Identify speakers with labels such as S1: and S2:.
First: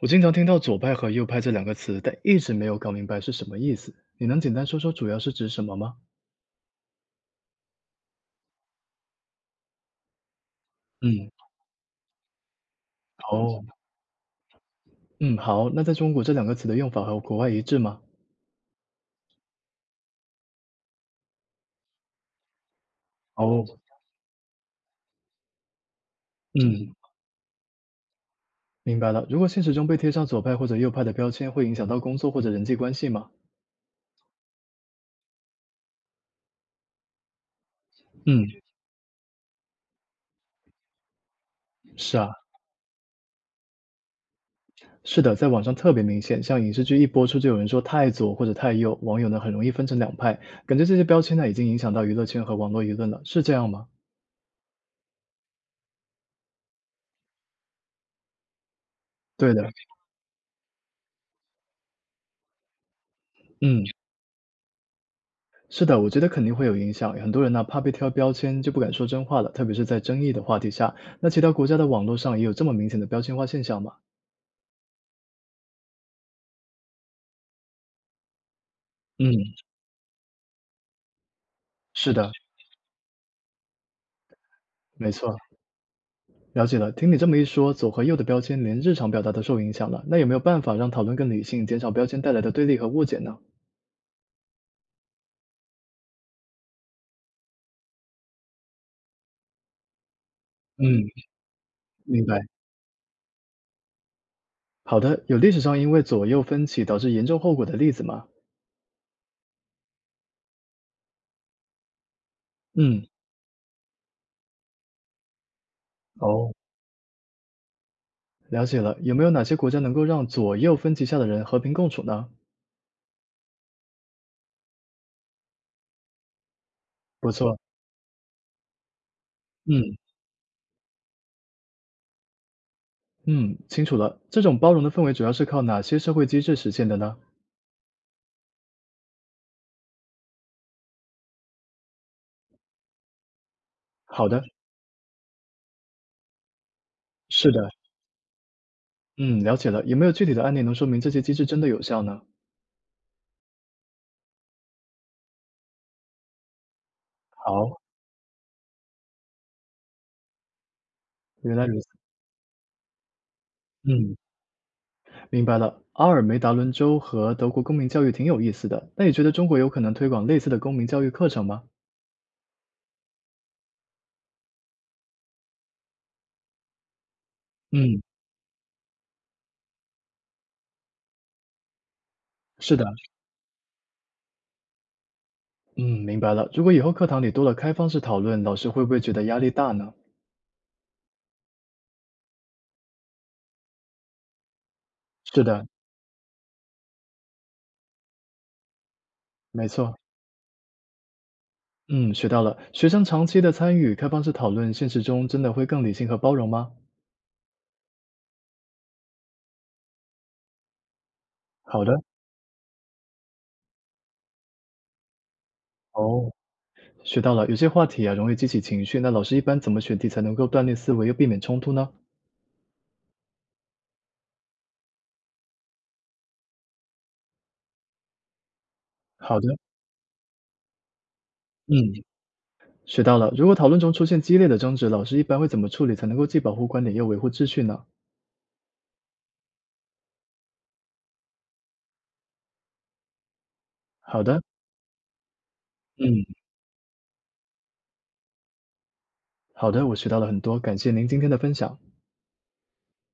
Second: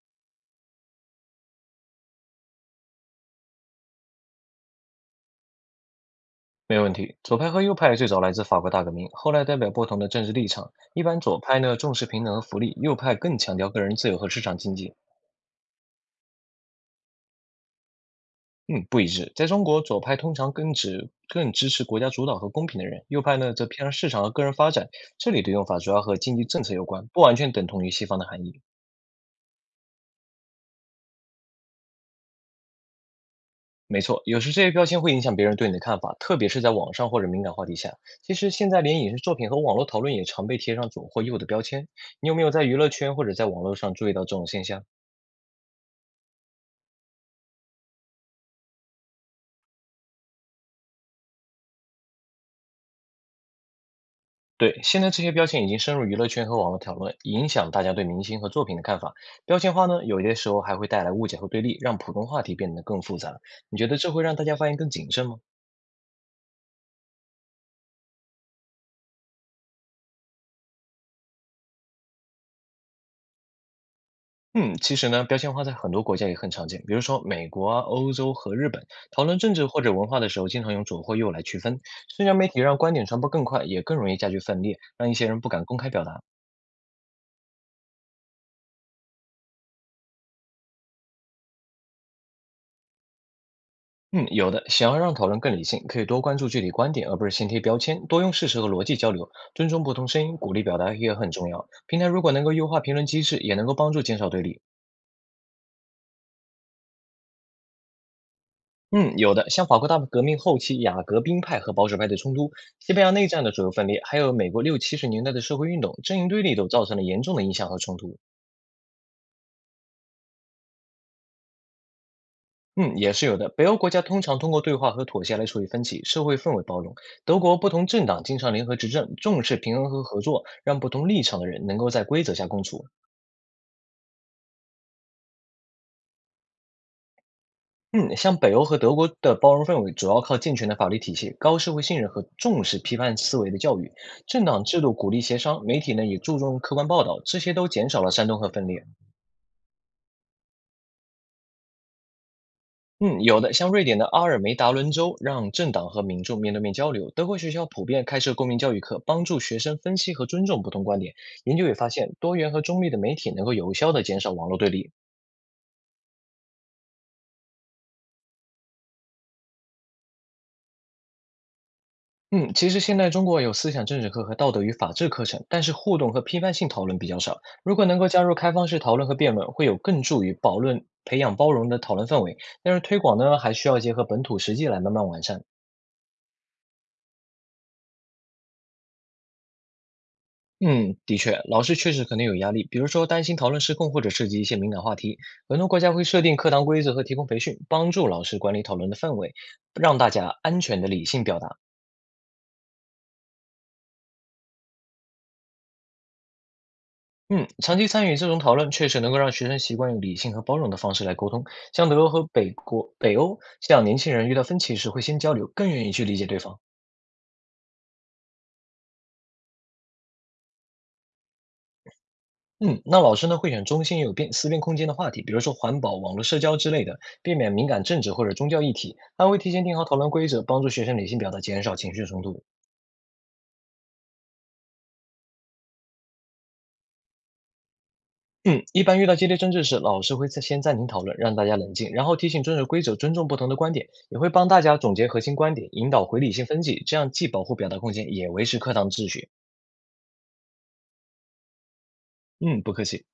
S1: 我经常听到左派和右派这两个词，但一直没有搞明白是什么意思。你能简单说说主要是指什么吗？
S2: 没问题。左派和右派最早来自法国大革命，后来代表不同的政治立场。一般
S1: 嗯，
S2: 左派呢重视平等和福利，右派更强
S1: 哦，
S2: 调个人自由和市场经济。
S1: 嗯，好。那在中国这两个词的用法和国外一致吗？
S2: 嗯，不一致。在中国，左派通常更指更支持国家主导和公平的人，右派呢
S1: 哦，
S2: 则偏向市场和个人发展。这里的用法主要和经济政策有
S1: 嗯，
S2: 关，不完全等同于西方的含义。
S1: 明白了。如果现实中被贴上左派或者右派的标签，会影响到工作或者人际关系吗？
S2: 没错，有时这些标签会影响别人对你的看法，特别是在网上或者敏感话题下。其
S1: 嗯，
S2: 实现在连影视作品和网络讨论也常被贴上左或右的标签。
S1: 是啊，
S2: 你有没有在娱乐圈或者在网络上注意到这种现象？
S1: 是的，在网上特别明显，像影视剧一播出就有人说太左或者太右，网友呢很容易分成两派，感觉这些标签呢已经影响到娱乐圈和网络舆论了，是这样吗？
S2: 对，现在这些标签已经深入娱乐圈和网络讨论，影响大家对明星和作品的看法。
S1: 对
S2: 标
S1: 的，
S2: 签化呢，有些时候还会带来误解和对立，让普通话题变得更复杂。你
S1: 嗯。
S2: 觉得这会让大家发言更谨慎吗？
S1: 是的，我觉得肯定会有影响。很多人呢，怕被贴标签，就不敢说真话了，特别是在争议的话题下。那其他国家的网络上也有这么明显的标签化现象吗？
S2: 嗯，其实呢，标签化在很多国家也很常见，比如说美国啊、欧洲和日本。讨论
S1: 嗯，
S2: 政治或者文化的时候，经常用左或右来区分。
S1: 是
S2: 社
S1: 的，
S2: 交媒体让观点传播更快，也更容易加剧分裂，让
S1: 没
S2: 一些
S1: 错，
S2: 人不敢公开表达。
S1: 了解了。听你这么一说，左和右的标签连日常表达都受影响了。那有没有办法让讨论更理性，减少标签带来的对立和误解呢？
S2: 嗯，有的。想要让讨论更理性，可以多关注具体观点，而不是先贴标签，多用事实和逻辑交流，尊重不同声音，鼓励表达
S1: 嗯，
S2: 也很重要。平台如
S1: 明
S2: 果能
S1: 白。
S2: 够优化评论机制，也能够帮助减少对立。
S1: 好的，有历史上因为左右分歧导致严重后果的例子吗？
S2: 嗯，有的。像法国大革命后期雅各宾派和保守派的冲突，西班
S1: 嗯，
S2: 牙内战的左右分裂，还有美国六七十年代的社会运动，阵营对
S1: 哦，
S2: 立都造成了严重的影响和冲突。
S1: 了解了。有没有哪些国家能够让左右分歧下的人和平共处呢？
S2: 嗯，也是有的。北欧国家通常通过对话和妥协来处理分歧，社会氛围包容。
S1: 不
S2: 德国
S1: 错，
S2: 不同政党经常联合执政，重视平衡
S1: 嗯。
S2: 和合作，让不同立场的人能够在规则下共处。
S1: 嗯，清楚了。这种包容的氛围主要是靠哪些社会机制实现的呢？
S2: 嗯，像北欧和德国的包容氛围，主要靠健全的法律体系、高社会信任和重视批判思维的教育。
S1: 好的，
S2: 政党制度鼓励协商，媒体呢也注重客观报道，这
S1: 是
S2: 些
S1: 的，
S2: 都减少了煽动和分裂。
S1: 嗯，了解了。有没有具体的案例能说明这些机制真的有效呢？
S2: 嗯，有的，像瑞典的阿尔梅达伦州，让政党和民众面对面交流；德国学校
S1: 好，
S2: 普遍开设公民教育课，帮助学生分析和尊重不同观点。
S1: 原
S2: 研
S1: 来
S2: 究也
S1: 如此，
S2: 发现，多元和中立的媒体能够有效地
S1: 嗯，
S2: 减少网络对立。
S1: 明白了。阿尔梅达伦州和德国公民教育挺有意思的。那你觉得中国有可能推广类似的公民教育课程吗？
S2: 嗯，其实现在中国有思想政治课和道德与法治课程，但是互动和批判性讨论比较少。如果能
S1: 嗯，
S2: 够加入开放式讨论和辩论，会有更助于保论培养包容的讨论氛围。但
S1: 是
S2: 是
S1: 的，
S2: 推广呢，还需要结合本土实际来慢慢完善。
S1: 嗯，明白了。如果以后课堂里多了开放式讨论，老师会不会觉得压力大呢？
S2: 嗯，的确，老师确实可能有压力，比如说担心讨论失控或者涉及一些敏感话题。
S1: 是
S2: 很
S1: 的，
S2: 多国家会设定课堂规则和提供培训，帮助老师管理讨论的氛围，
S1: 没错，
S2: 让大家安全的理性表达。
S1: 嗯，学到了。学生长期的参与开放式讨论，现实中真的会更理性和包容吗？
S2: 嗯，长期参与这种讨论，确实能够让学生习惯用理性和包容的方式来沟通。
S1: 好
S2: 像德
S1: 的。
S2: 国和北国、北欧，像年轻人遇到分歧时会先交流，更愿意去理解
S1: 哦，
S2: 对方。
S1: 学到了。有些话题啊，容易激起情绪，那老师一般怎么选题才能够锻炼思维，又避免冲突呢？
S2: 嗯，那老师呢会选中心，有辩思辨空间的话题，比如说环保、网络社交之类的，避免敏感政治或者宗教议题，还会
S1: 好的，
S2: 提前定好讨论规则，帮助学生理性表达，减少情
S1: 嗯，
S2: 绪冲突。
S1: 学到了。如果讨论中出现激烈的争执，老师一般会怎么处理才能够既保护观点又维护秩序呢？
S2: 嗯，一般遇到激烈争执时，老师会在先暂停讨论，让大家冷静，然后提醒遵守规则，尊重不同的观点，也
S1: 好
S2: 会
S1: 的，
S2: 帮大家总结核心观点，引导回
S1: 嗯，
S2: 理性分析，这样既保护表达空间，也维持课堂秩序。
S1: 好的，我学到了很多，感谢您今天的分享。
S2: 嗯，不客气。